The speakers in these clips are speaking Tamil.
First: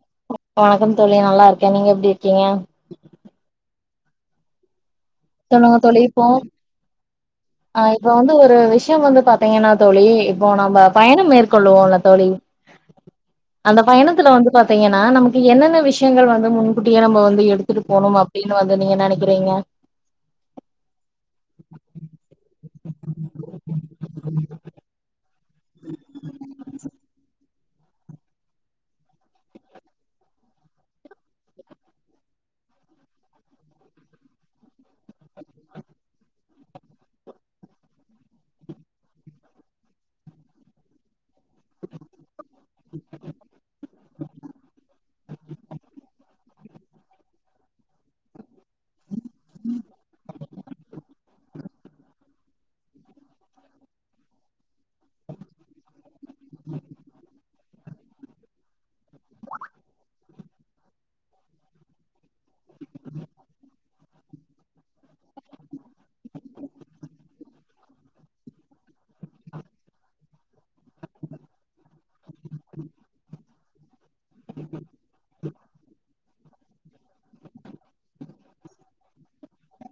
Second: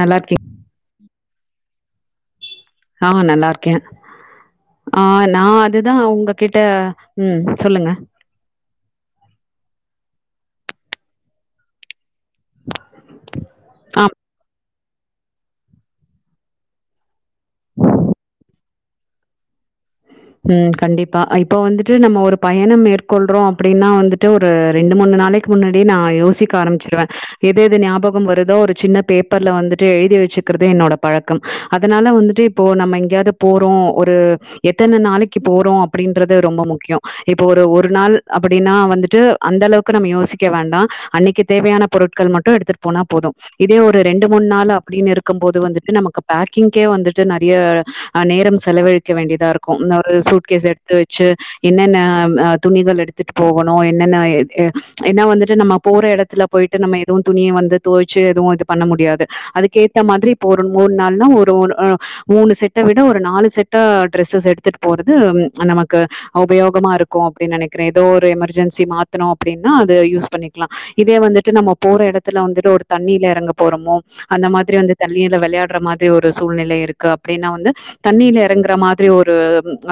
நல்லாருக்கீங் வணக்கம் தோழி நல்லாருக்கே நீங்க எப்டி இருக்கீங்க ஆ நல்லாருக்கே ஆ நா சொல்லுங்க அதுதா தோழி இப்போ உங்ககிட்ட ம் ஆ சொல்லுங்க இப்ப வந்து ஒரு விஷ்யோ வந்து பாத் தீங்னா தோழி இப்போ நம்ப பயணம் மேற்கொள்வோல்ல தோழி அந்த ஆ பயணத்துல வந்து பாத் தீங்கன்னா நமக்கு என்னென்ன விஷ்யங்கள் வந்து முன்கூட்டியே நம்ப வந்து எடுத்துட்டு போனும் அப்டின் வந்து நீங்க நெனக்கிறீங்க ம் கண்டிப்பா இப்போ வந்துட்டு நம்ம ஒரு பயணம் மேற்கொள்றோ அப்டின்னா வந்துட்டு ஒரு ரெண்டு மூனு நாள க்கு முன்னாடி நா யோசிக்க ஆரம்ச்சிருவே எது எது ஞாபகம் வருதோ ஒரு சின்ன பேப்பர்ல வந்துட்டு எழ்தி வச்சுக்கிறது என்னோட பழக்கம் அதனால வந்துட்டு இப்போ நம்ம எங்கயாது போறோ ஒரு எத்தன நாளைக்கு போறோ அப்டின்றது ரொம்ப முக்கியோ இப்போ ஒரு ஒரு நாள் அப்டின்னா வந்துட்டு அந்தளவுக்கு நம்ம யோசிக்க வேண்டா அன்னிக்கி தேவயான பொருட்கள் மட் டு எடுத்துட் போனா போது இதே ஒரு ரெண்டு மூன் நாள் அப்டின்னு இரு க்கும் போது வந்துட்டு நமக்கு பேக்கிங்க்கே வந்துட்டு நறைய நேரம் செலவழிக்க வேண்டியதா க்கும் இன்னொரு சூட் கேஸ் எடுத்து வச்சு என்னென்ன ஆ துணிகள் எடுத்துட்டு போகனு என்னென்ன எ ஏ ஏனா வந்துட்டு நம்ம போற எடத்துல போய்ட்டு நம்ம எதுவு துணிய வந்து தொவைச்சு எதுவு இது பண்ண முடியாது அதுக்கு ஏத்த மாதிரி இப்ப ஒரு மூன் நாள் னா ஒரு ஒரு ஆ மூனு செட்ட விட ஒரு நாலு செட்ட டிரெஸ்ஸஸ் எ த்திட் போறது நமக்கு ஒபயோகமாருக்கு அப்டி நெனைக்கிறே எதோ ஒரு எமர்ஜென்சி மாத்தனு அப்டின்னா அது யூஸ் பண்ணிக்லா இதே வந்துட்டு நம்ம போற எடத்துல வந்துட்டு ஒரு தண்ணில எறங்க போறம்மோ அந்த மாதிரி வந்து தண்ணில வெளயாட்ற மாரி ஒரு சூழ்நிலை இருக்கு அப்டின்னா வந்து தண்ணில்ல எறங்குற மாதிரி ஒரு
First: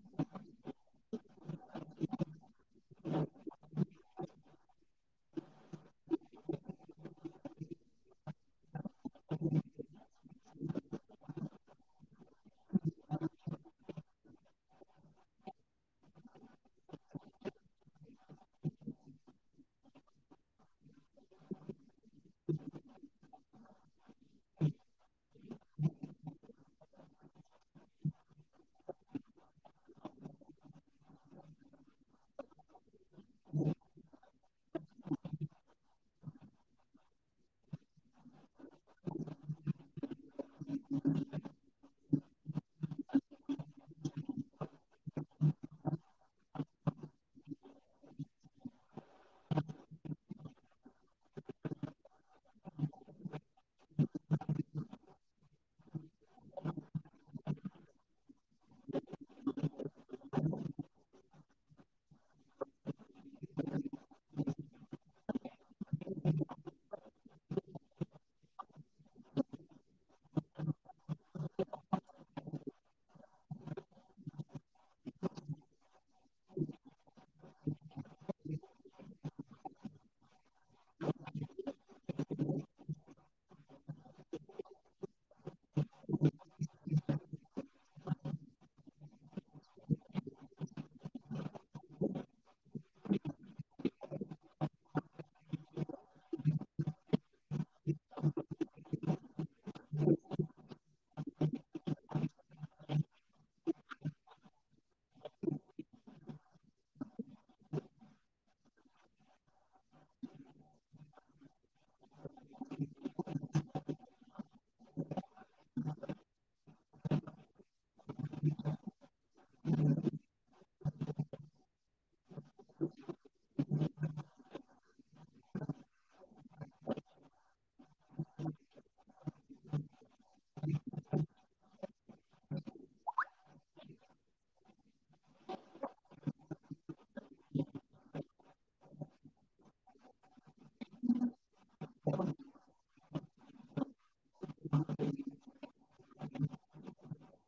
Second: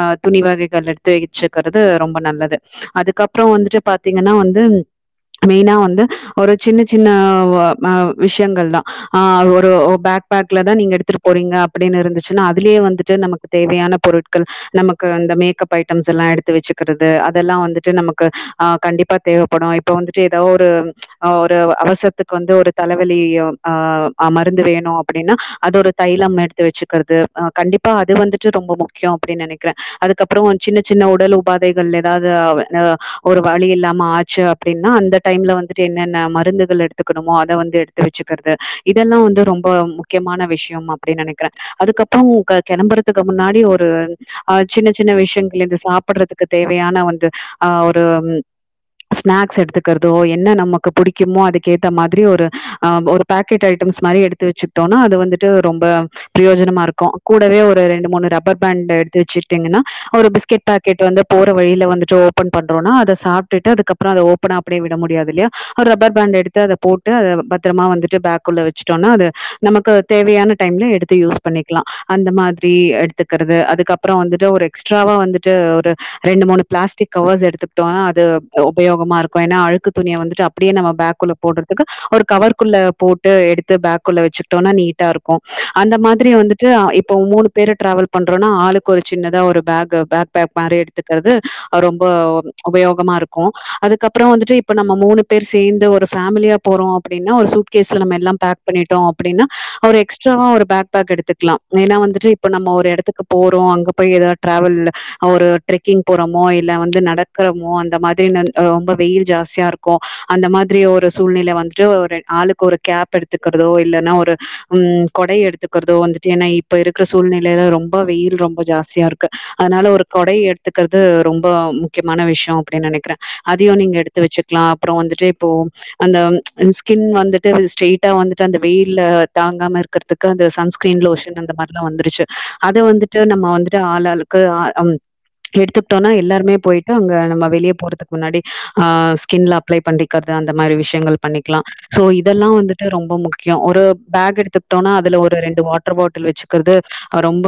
ஆ துணி வகைகள் எடுத்து ச்சுக்கறது ரொம்ப நல்லது அதுக்கப்றோ வந்துட்டு பாத்தீங்கன்னா வந்து மெய்னா வந்து ஒரு சின்ன சின்ன ஆ வ ஆ விஷ்யங்கள் தா ஆ ஒரு பேக்பேக்ல தா நீங்க எடுத்துட்டு போறீங்க அப்டின் இருந்துச்சுன்னா அதுலே வந்துட்டு நமக்கு தேவயான பொருட் ட்கள் நமக்கு அந்த மேக்கப் ஐட்டம்ஸ் எல்லா எடுத்து வச்சுக்கிறது அதெல்லா வந்துட்டு நமக்கு ஆ கண்டிப்பா தேவப்படு இப்ப வந்துட்டு எதோ ஒரு ஆ ஒரு அவசரத்துக்கு வந்து ஒரு தலவலி ஆ மருந்து வேணு அப்டின்னா அது ஒரு தைலம் எடுத்து வச்சுக்கற்து அ கண்டிப்பா அது வந்துட்டு ரொம்ப முக் கியோ அப்டின் நெனைக்றே அதுக்கப்றோ சின்ன சின்ன உடல் உபாதைகள் எதாவ்து ஆ ஒரு வலி இல்லாம ஆச் சு அப்டின்னா அந்த டைம்ல வந்துட்டு என்னென்ன மருந்துகள் எடுத்துக்கனுமோ அத வந்து எடுத்து வச்சுக்கறது இதெல்லா வந்து ரொம்ப முக்கியமான விஷ்யம் அப்டி நெனைக்கிறே அதுக்கப்றோ உங்க கெளம்புறதுக்கு முன்னாடி ஒ ரு ஆ சின்ன சின்ன விஷ்யங்கள் இது சாப்புட்றதுக்கு தேவயான வந்து ஆ ஒரு ஸ்நாக்ஸ் எடுத்துக்கற்தோ என்ன நமக்கு புடிக்குமோ அதுக்கு ஏத்த மாதிரி ஒரு ஆ ஒரு பாக்கெட் ஐட்டம்ஸ் மாரி எடுத்து வச்சுக்ட்டோனா அது வந்துட்டு ரொம்ப ப்ரயோஜனமா இருக்கு கூடவே ஒரு ரெண்டு மூணு ரப் லப்பர்பேன்டு எடுத்து வச்சீடிங்கன்னா ஒரு பிஸ்கெட் பக்கெட் வந்து போற வழில வந்துட்டு ஓப்பன் பண்றோன்னா அத சாப் டுட்டு அதுக்கப்றோ அத ஓப்பனா அப்டியே விட முடியாதுல்லையா ஒரு ரப்பர் பேண்ட் எடுத்து அத போட்டு அத பத்திரமா வந்துட்டு பேக்குள்ள வச்சுட்டோனா அது நமக்கு தேவயான டைம்ல எடுத்து யூஸ் பண்ணிக்லா அந்த மாதிரி அடுத் கத்துக்குறது அதுக்கப்புறோ வந்துட்டு ஒரு எக்ஸ்ட்ராவா வந்துட்டு ஒரு ரெண்டு மூணு ப்ளஸ்டிக் கவர்ஸ் எடுத்துக்கிட்டோனா அது உபயோகமா இருக்கு ஏனா அழுக்கு துணிய வந்துட்டு அப்டியே நம்ம பேக்குள்ள போடுறதுக்கு ஒரு கவர் குள்ள போட்டு எடுத்து பேக் குள்ள வச்சுட்டோனா நீட்டா இருக்கு அந்த மாதிரி வந்துட்டு ஆ இப்போ மூணு பேரு ட்ரவல் பண்றோனா ஆளுக்கு ஒரு சின்னதா ஒரு பேக் பேக் பேக் மாரி எடுத்துக்கிறது அது ரொம்ப உபயோகமா இருக்கு அதுக்கப்றோ வந்துட்டு இப்ப நம்ம மூணு பேர் சேந்து ஒரு ஃபேமிலியா போறோ அப்டின்னா ஒரு சூட் கேஸ்ல நம்ம எல்லா பேக் பண்ணிட்டோ அப்டின்னா ஒரு எக்ஸ்ட்ராவா ஒரு பேக் பேக் எடுத்து க்லா ஏனா வந்துட்டு இப்ப நம்ம ஒரு எடத்துக்கு போறோ அங்க போய் ஏதாது ட்ரவல்ல ஒரு ட்ரெக்கிங் போறோமோ இல்ல வந்து நடக்கறோமோ அந்த மாதிரி ந ரொம்ப வெயில் ஜாஸ்தியா இருக் கு அந்த மாதிரி ஒரு சூழ்நிலை வந்துட்டு ஒரு ஆளுக்கு ஒரு கேப் எடுத்துக்கிறதோ இல்லன்னா ஒரு ம் கொடை எடுத்துக்கிறதோ வந்துட்டு ஏன்னா இப்ப இருக்க சூழ்நிலைல ரொம் பா வெயில் ரொம்ப ஜாஸ்தியா இருக்கு அதனால ஒரு கொடையை எடுத்துக்கிறது ரொம்ப முக்கியமான விஷயோ அப்டின்னு நினைக்கிற அதையு நீங்க எடுத்து வச்சுக்லா அப்புறோ வந்துட்டு இப்போ அந்த ஸ்கின் வந்துட்டு ஸ்ட்ரெய்ட்டா வந்துட்டு அந்த வெயில்ல தாங்காம இருக்கிறதுக் இப்ப அந்த சன் ஸ்க்ரீன் லோஷன் அந்த மாரில்லா வந்துருச்சு அத வந்துட்டு நம்ம வந்துட்டு ஆளாளுக்கு அம் எடுத்துக்கிட்டோனா எல்லாருமே போய்ட்டு அங்க நம்ம வெளிய போறதுக்கு முன்னாடி ஆ ஸ்கின்ல அப்ளை பண்ணிக்கிறது அந்த மாரி விஷயங்கள் பண்ணிக்லா சோ இதெல்லா வந்துட்டு ரொம்ப முக்கியோ ஒரு பேக் எடுத்துக்கிட்டோனா அதுல ஒரு ரெண்டு வாட்டர் பாட்டில் வச்சுக்கிறது ரொம்ப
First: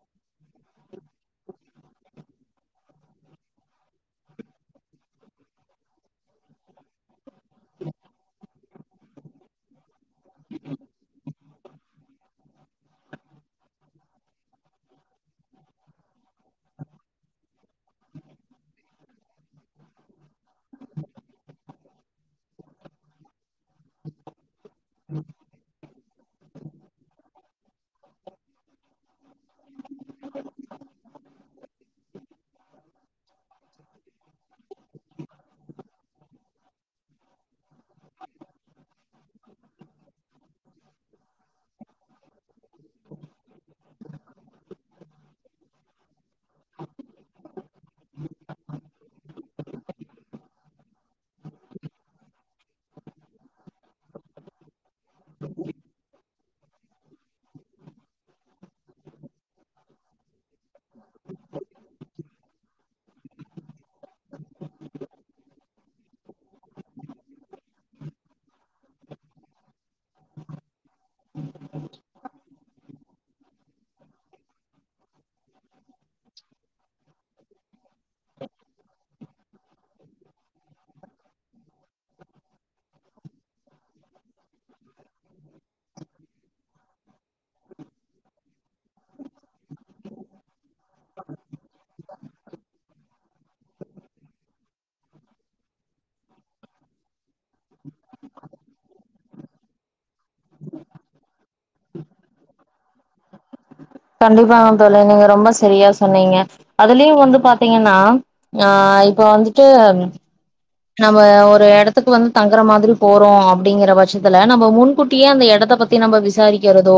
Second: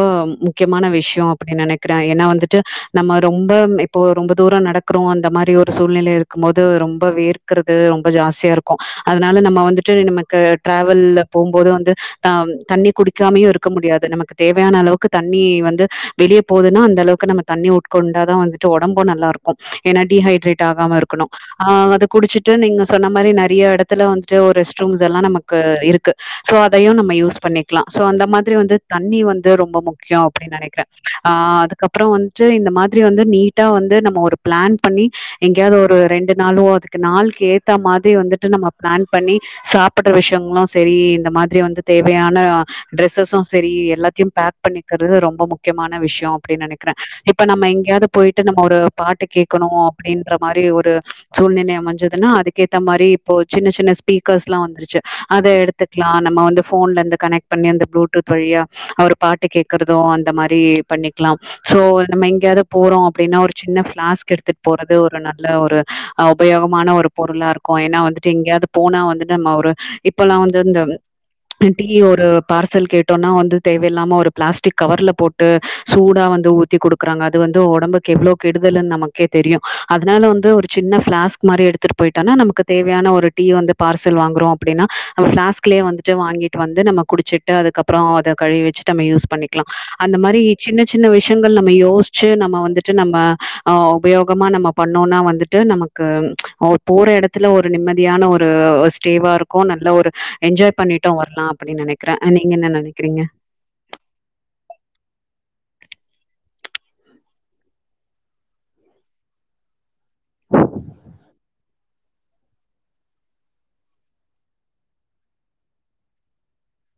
முக்கியமான விஷயோ அப்படின் நெனைக்கிற ஏன்னா வந்துட்டு நம்ம ரொம்ப இப்போ ரொம்ப தூரோ நடக்குறோ அந்த மாரி ஒரு சூழ்நிலை இருக்கும் போது ரொம்ப வேர்க்கிறது ரொம்ப ஜாஸ்தியா இருக்கு அதனால நம்ம வந்துட்டு நமக்கு ட்ரவல்ல போம்போது வந்து தா தண்ணி குடிக்காமயு இருக்க முடியாது நமக்கு தேவையான அளவுக்கு தண்ணி வந்து வெளிய போதுன்னா அந்த அளவுக்கு நம்ம தண்ணி உட்கொண்டாதா வந்துட்டு ஒடம்பு நல்லா இருக்கு அப் ஏன்னா டீஹைட்ரேட் ஆகாம இருக்கணு ஆ அது குடிச்சிட்டு நீங்க சொன்ன மாரி நெறைய எடத் த்துல வந்துட்டு ஒரு ரெஸ் ரூம் எல்லா நமக் கு இருக்கு சோ அதையு நம்ம யூஸ் பண்ணிக்லா சோ அந்த மாதிரி வந்து த தண்ணி வந்து ரொம்ப முக்கியோ அப்டின்னு நெனைக்கிற ஆ அதுக்கப்றோ வந்துட்டு இந்த மாதிரி வந்து நீட்டா வந்து நம்ம ஒரு ப்ளன் பண்ணி எங்கயாது ஒரு ரெண்டு நாளு அதுக்கு நாள்க்கு ஏத்த மாதி வந்துட்டு நம்ம ப்ளன் பண்ணி சாப்பிடுற விஷயங்களு சரி இந்த மாதிரி வந்து தேவையான ட்ரெஸ்ஸஸ்சு சரி எல்லாத்தையு பேக் பண்ணிக்கிறது ரொம்ப முக்கியமான விஷயோ அப்டின்னு நெனைக்கிற இப்ப நம்ம எங்கயாது போய்ட்டு நம்ம ஒரு பாட்டு கேக்கணு அப்டின்ற மாரி ஒரு சூழ்நிலை அமஞ்சதுன்னா அதுக்கேத்த மாரி இப்போ சின்ன சின்ன ஸ்பீக்கர்ஸ்ல்லா வந்துருச்சு அத எடுத் துக்லா நம்ம வந்து ஃபோன்ல இருந்து கனெக்ட் பண்ணி அந்த ப்ளூடூத் வழியா அவரு பாட்டு கேக்குறதோ அந்த மாரி பண்ணிக்லாம் சோ நம்ம எங்கயாது போறோ அப்டின்னா ஒரு சின்ன ப்ளாஸ்க் எடுத்துட்டு போறது ஒரு நல்ல ஒரு ஆ உபயோகமான ஒரு பொருளா இருக்கு ஏன்னா வந்துட்டு எங்கயாது போனா வந்துட்டு நம்ம ஒரு இப்பல்லா வந்து இந்த டீ ஒரு பார்சல் கேட்டோனா வந்து தேவையில்லாம ஒரு ப்ளஸ்டிக் கவர்ல போட்டு சூடா வந்து ஊத்தி குடுக்றாங்க அது வந்து ஒடம்பு க்கு எவ்வளோ கெடுதல்னு நமக் கே தெரியு அதனால வந்து ஒரு சின்ன பிளாஸ்க் மாரி எடுத்துட்டு போயிட்டோனா நமக்கு தேவையான ஒரு டீ வந்து பார்சல் வாங்குறோ அப்டின்னா நம்ம பிளாஸ்க்லேயே வந்துட்டு வாங்கிட்டு வந்து நம்ம குடிச்சிட்டு அதுக்கப்புறோ அத கழுவி வச்சுட்டு நம்ம யூஸ் பண்ணிக்கலா அந்த மாரி சின்ன சின்ன விஷயங்கள் நம்ம யோசிச்சு நம்ம வந்துட்டு நம்ம ஆ உபயோகமா நம்ம பண்ணோன்னா வந்துட்டு நமக்கு ஒ போற எடத்துல ஒரு நிம்மதியான ஒரு ஸ்டேவா இரு க்கு நல்லா ஒரு என்ஜாய் பண்ணிட்டு வரலா அப்டின்னு நனைக்கிற அ நீங்க என்ன நனைக்கிறீங்க கண்டிப்பாங்க தோழி நீங்க ரொம்ப சரியா சொன்னீங்க அதுலயு வந்து பாத்தீங்கன்னா ஆ இப்போ வந்துட்டு நம்ம ஒரு எடத்துக்கு வந்து தங்குற மாதிரி போறோ அப்டீங்கற பட்சத்துல நம்ப முன்கூட்டியே அந்த எடத்த பத் தி நம்ப விசாரிக்கறதோ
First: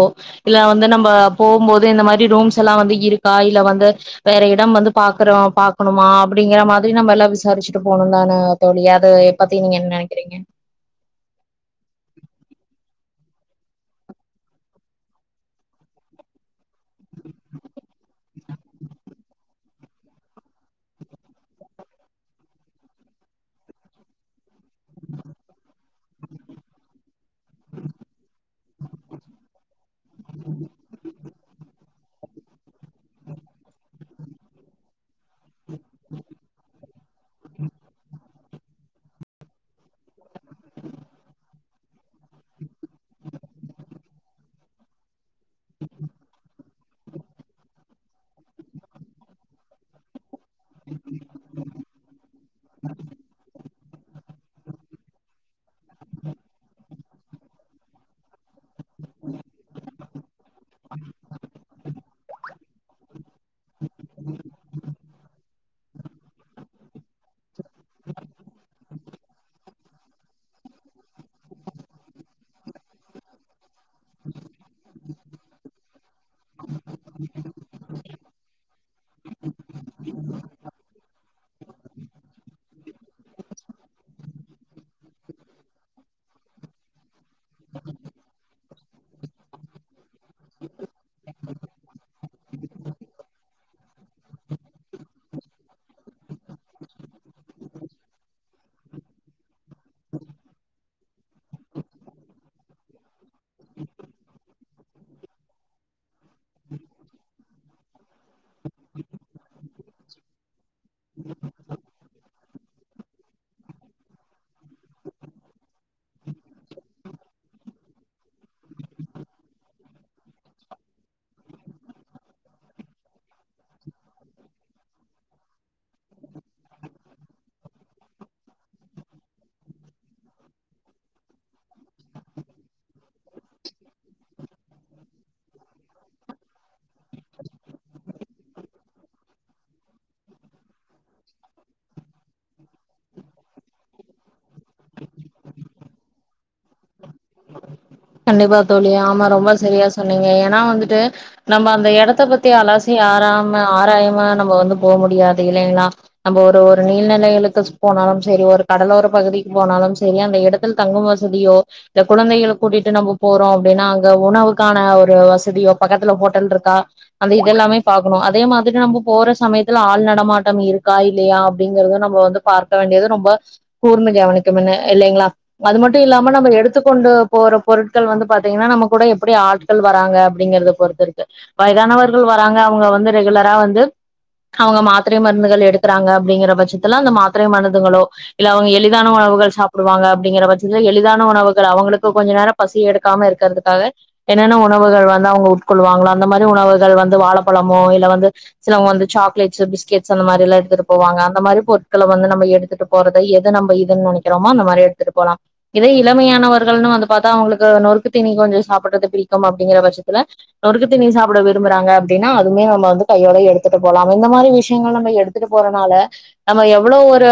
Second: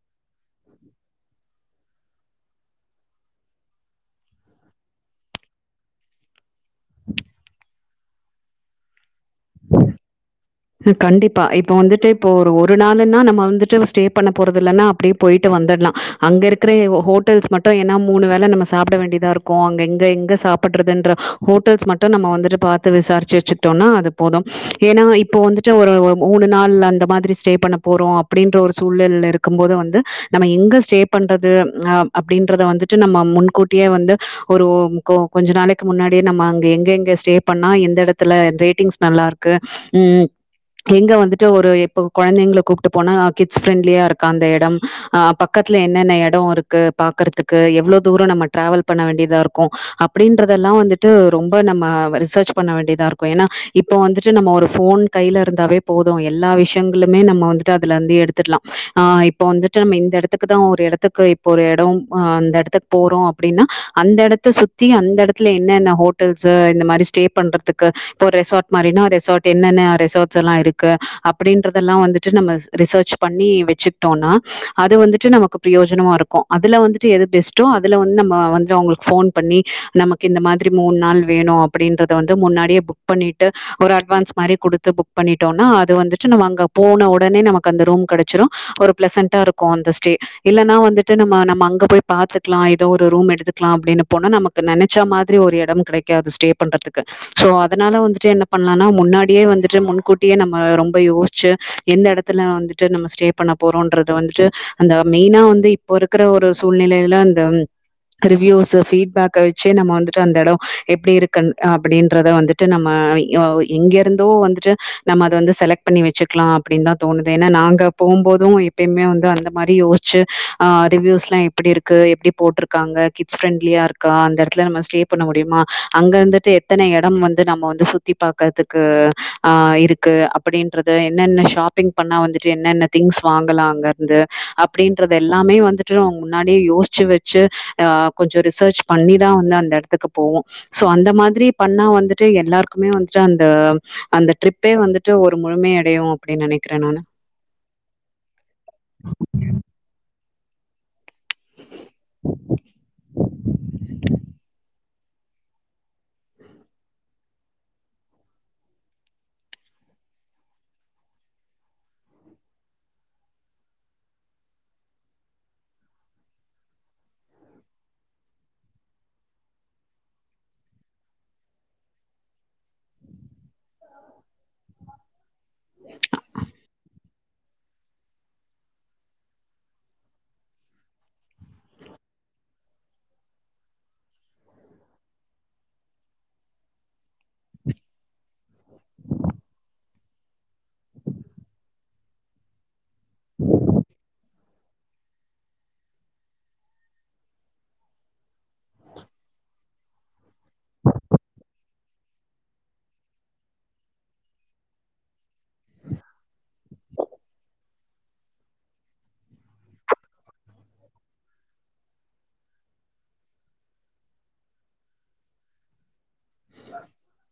இல்ல வந்து நம்ப போம்போது இந்த மாரி ரூம்ஸ் எல்லா வந்து இருக்கா இல்ல வந்து வேற இடம் வந்து பாக்குறோ பாக்கணுமா அப்டீங்கற மாதிரி நம்ம எல்லா விசாரிச்சுட்டு போணுந்தான தோழி அது பத்தி நீங்க என்ன நெனைக்கிறீங்க ம் கண்டிப்பா இப்ப வந்துட்டு இப்போ ஒரு ஒரு நாளுன்னா நம்ம வந்துட்டு ஸ்டே பண்ண போறது இல்லன்னா அப்டியே போயிட்டு வந்தட்லா அங்க இருக்கற ஹோட்டல்ஸ் மட்டு ஏனா மூணு வேல நம்ம சாப்ட வேண்டியதா இருக்கு அங்க இங்க எங்க சாப்பட்றதுன்ற ஹோட்டல்ஸ் மட்டு நம்ம வந்துட்டு பாத்து விசாரிச்சு வச்சுக்ட்டோன்னா அது போது ஏனா இப் போ வந்துட்டு ஒரு ஒ மூணு நாள் அந்த மாதிரி ஸ்டே பண்ண போறோ அப்டீன்ற ஒரு சூழல்ல இருக்கும் போது வந்து நம்ம எங்க ஸ்டேப் பண்றது அ அப்டீன்றத வந்துட்டு நம்ம முன்கூட்டியே வந்து ஒரு ஒ கொ கொஞ்ச நாளை கு முன்னாடியே நம்ம அங்க எங்க எங்க ஸ்டே பண்ணா எந்த எடத்துல ரேட்டிங்ஸ் நல்லா இருக்கு ம் எங்க வந்துட்டு ஒரு இப்போ கொழந்தைங்கள கூப்ட்டு போனா கிட்ஸ் ஃப்ரெண்ட்லியா இருக்கா அந்த எடம் அ ப க்கத்துல என்னென்ன எடோ இருக்கு பாக்கற்துக்கு எவ்ளோ தூரோ நம்ம டிராவல் பண்ண வேண்டியதா இருக்கு அப்டீன்றதெல்லா வந்துட்டு ரொம்ப நம்ம ரிசர்ச் பண்ண வேண்டியதா இருக்கு ஏன்னா இப்போ வந்துட்டு நம்ம ஒரு ஃபோன் கைல இருந்தாவே போது எல்லா விஷயங்களுமே நம்ம வந்துட்டு அதிலந்து எடுத் துட்லா ஆ இப்ப வந்துட்டு நம்ம இந்த எடத் துக்குதா ஒரு எடத்துக்கு இப்ப ஒரு எடோ அ அந்த எடத்துக்கு போறோ அப்டின்னா அந்த எடத்த சுத்தி அந்த எடத் துல என்னென்ன ஹோட்டல்ஸு இந்த மாரி ஸ்டே பண்றதுக்கு இப்போ ரெசார்ட் மாரினா ரெசார்ட் என்னென்ன ரெசார்ட்ஸெல்லா இருக்கு அப்பிடீன்றதெல்லா வந்துட்டு நம்ம ரிசர்ச் பண்ணி வெச்சு ட்டோனா அது வந்துட்டு நமக்கு ப்ரியோஜனமா இருக்கு அதுல வந்துட்டு எது பெஸ்ட்டோ அதுல வந்து நம்ம வந்து அவுங்குளுக் ஃபோன் பண்ணி நமக்கு இந்த மாதிரி மூண் நாள் வேணு அப்பிடீன்றத வந்து முன்னாடியே புக் பண்ணீட்டு ஒரு அட்வான்ஸ் மாரி குடுத்து புக் பண்ணிட்டோனா அது வந்துட்டு நம்ம அங்க போன ஒடனே நமக்கு அந்த ரூம் கெடச்சிரு ஒரு ப்ளசன்ட்டா இருக்கு அந்த ஸ்டே இல்லன்னா வந்துட்டு நம்ம நம்ம அங்க போய் பாத்துக்லா ஏதோ ஒரு ரூம் எடுத்துக்கலா அப்டீன்னு போனா நமக் கு நெனச்ச மாதிரி ஒரு எடமு கிடைக்காது ஸ்டே பண்றதுக்கு சோ அதனால வந்துட்டு என்ன பண்லானா முன்னா டியே வந்துட்டு முன்கூட்டியே நம்ம ரொம்ப யோஷ்ச்சு எந்த எடத்துல வந்துட்டு நம்ம ஸ்டே பண்ண போறோன்றத வந்துட்டு அந்த மெய்னா வந்து இப்போ இருக்கற ஒரு சூழ்நிலைல அந்த ரிவ்யூஸு ஃபீட்பேக்க வச்சே நம்ம வந்துட்டு அந்த எடோ எப்டி இருக்குன் அப்டீன்றத வந்துட் டு நம்ம யோ எங்கே ரிந்தோ வந்துட்டு நம்ம அத வந்து செலக்ட் பண்ணி வச்சுக்லா அப்டின்தா தோணுது ஏனா நாங்க போம்போது எப் ப்பேமே வந்து அந்த மாரி யோஷ்ச்சு அ ரிவ்யூஸ்ல்லா எப்டி இருக்கு எப்டி போட்ருக்காங்க கிட்ஸ் ஃப்ரெண்ட்லியாருக் கா அந்த எடத்துல நம்ம ஸ்டே பண்ண முடிமா அங்க இருந்துட்டு எத்தன எடம் வந்து நம்ம வந்து சுத்தி பாக்கதுக் க்கூ அ அ இருக்கு அப்பிடின்றது என்னென்ன ஷாப்பிங் பண்ணா வந்துட்டு என்னென்ன திங்ஸ் வாங்கலா அங்கர்ந்து அப்டின்றது எல்லாமே வந்துட்டு நம்ம முன்னாடியே யோச்சு வச்சு ஆ கொஞ்சோ ரிசர்ச் பண்ணிதா வந்து அந்த எடத்துக்கு போவோ சோ அந்த மாத்ரி பண்ணா வந்துட்டு எல்லாருக்குமே வந்துட்டு அந் த அந்த ட்ரிப்பே வந்துட்டு ஒரு முழுமை அடையு அப்டின் நெனைக்கற நானு கண்டிப்பா தோழி ஆமா ரொம்ப சரியா சொன்னீங்க ஏனா வந்துட்டு நம்ம அந்த எடத்த பத்தி அலாசி ஆறாம ஆராயம நம்ம வந்து போ முடியாது இல்லைங்ளா நம்ம ஒரு ஒரு நீல்நிலையளுக்கு போனாலும் செரி ஒரு கடலோர பகுதிக்கு போனாலும் செரி அந்த எடத் தில் தங்கும் வசதியோ இல்ல குழந்தைகளுக் கூட்டிட்டு நம்ப போறோ அப்டின்னா அங்க உணவுக்கான ஒரு வசதியோ பக்கத்துல ஹோட்டல்ருக்கா அந்த இதெல்லாமே பாக்கணு அதே மாதிரி நம்ம போற சமயத்துல ஆள் நடமாட்டம் இருக்கா இல்லயா அப்டிங்கறது நம்ம வந்து பார்க்க வேண்டியது ரொம்ப கூர்ந்து கவனிக்குனுங்க இல்லைங்ளா அது மட்டும் இல்லாம நம்ம எடுத்துக்கொண்டு போற பொருட்கள் வந்து பாத்தீங்கனா நம்ம கூட எப்டி ஆட்கள் வராங்க அப்டிங்கறத பொறுத்து இருக்கு வயதானவர்கள் வராங்க அவுங்க வந்து ரெகுலரா வந்து அவுங்க மாத்திரை மருந்துகள் எடுக்கறாங்க அப்படிங்கிற பட்சத்துல அந்த மாத் திரை மருந்துங்களோ இல்ல அவங்க எளிதான உணவுகள் சாப்படுவாங்க அப்படிங்கிற பட்சத்தில் எளிதான உணவுகள் அவங்களுக் கு கொஞ்ச நேரம் பசி எடுக்காம இருக்கிறதுக்காக என்னென்ன உணவுகள் வந்து அவுங்க உட்கொள்வாங்களா அந்த மாதிரி உணவுகள் வந்து வாழைப்பழமோ இல்ல வந்து சிலவங்க வந்து சாக்லேட்ஸ் பிஸ்கெட் ஸ் அந்த மாதிரி எலாம் எடுத்துட்டு போவாங்க அந்த மாரி பொருட்கள வந்து நம்ம எடுத்துட்டு போறத எது நம்மதுன்னு நனைக்கிறோமோ அந்த மாரி எடு த்துட்டு போலாம் இதே இளமையானவர் கள் வந்து பார்த்தா அவங்களுக்கு நொறுக்கு தீனி கொஞ்சம் சாப்ட்டுறது புடிக்கும் அப்படிங்கிற பட்சத்துல நொறுக்கு தீனி சாப்ட விரும்புறாஙக் அப்டின்னா அதுமே நம்ம வந்து கையோட எடுத்துட்டு போல இந்த மாரி விஷயங்கள் நம்ம எடுத் துட்டு போறனால நம்ம எவ்வளோ ஒரு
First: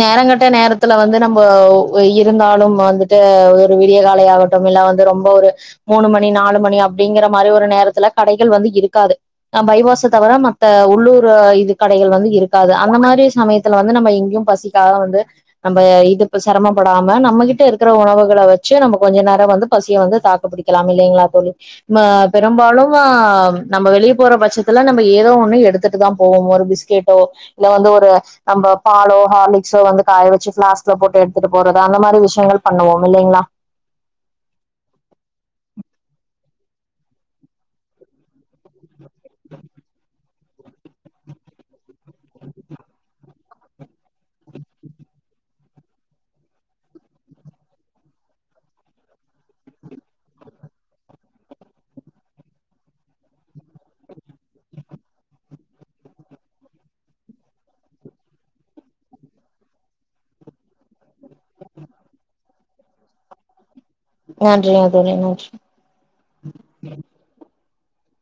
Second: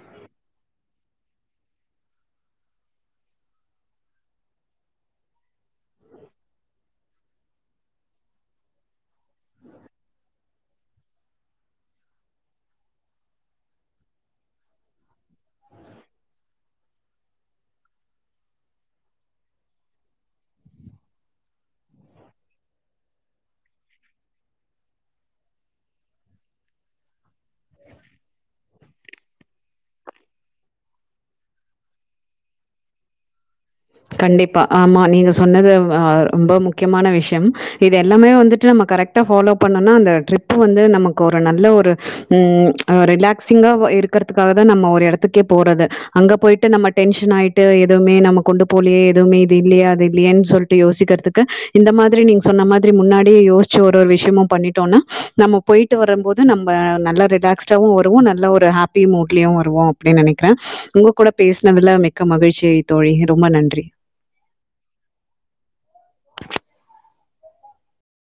நேர கட்ட நேரத் த்துல வந்து நம்ம இருந்தாலும் வந்துட்டு ஒரு விடிய கால ஆகட்டும் இல்ல வந்து ரொம்ப ஒரு மூணு மணி நாலு மணி அப்டிங்கிற மாரி ஒரு நேரத்துல கடைகள் வந்து இருக்காது அ பைபாச தவிர மத்த உள்ளூர் அ இது கடைகள் வந்து இருக்காது அந்த மாரி சமயத்துல வந்து நம்ம எங்கேயும் பசி க்காக வந்து நம்ம இது சிரமப்படாம நம்மகிட்ட இருக் கிற உணவுகள வச்சு நம்ம கொஞ்சம் நேரம் வந்து பசியை வந்து தாக்கு பிடிக்கலாம் இல்லைங்களா தோழி ம பெரும்பாலும் அ நம்ம வெளியே போற பட்சத்துல நம்ம ஏதோ ஒண்ணும் எடுத்துட்டு தான் போவோ ஒரு பிஸ் கெட்டோ இல்ல வந்து ஒரு நம்ம பாலோ ஹார்லிக்ஸோ வந்து காய வச்சு ஃபிளாஸ்க்ல போட்டு எடுத்துட்டு போறது அந்த மாரி விஷயங்கள் பண்ணுவோம் இல்லைங்ளா கண்டிப்பா ஆமா நீங்க சொன்னது ரொம்ப முக்கியமான விஷயம் இது எல்லாமே வந்துட்டு நம்ம கரெக்ட்டா ஃபாலோ பண்ணோனா அந்த ட்ரிப் மேக்ஸிமம் வந்து நமக்கு ஒரு நல்ல ஒரு உம் ரிலாக்சிங்கா இருக்கிறதுக்காக தா நம்ம ஒரு எடத்து க்கே போறது அங்க போயிட்டு நம்ம டென்ஷன் ஆயிட்டு எதுவுமே நம்ம கொண்டு போலியே எதுவுமே இது இல்லையா அது இல்லையேன்னு சொல்லிட்டு யோசிக்கிறதுக்கு இந்த மாதிரி நீங்க சொன்ன மாதிரி முன்னாடியே யோசி ச்சு ஒரு ஒரு விஷயமும் பண்ணிட்டோம்னா நம்ம போயிட்டு வரும் போது நம்ம நல்ல ரிலாக்ஸ்டாவும் நல்ல ஒரு ஹா ப்பி மூட்லயும் வருவோம் அப்படின்னு நெனைக்கிறேன் உங்க கூட பேஸ்னதுல மிக்க மகிழ்ச்சி தோழி ரொம்ப நன்றி நன்றிங்க தோழி நன்றி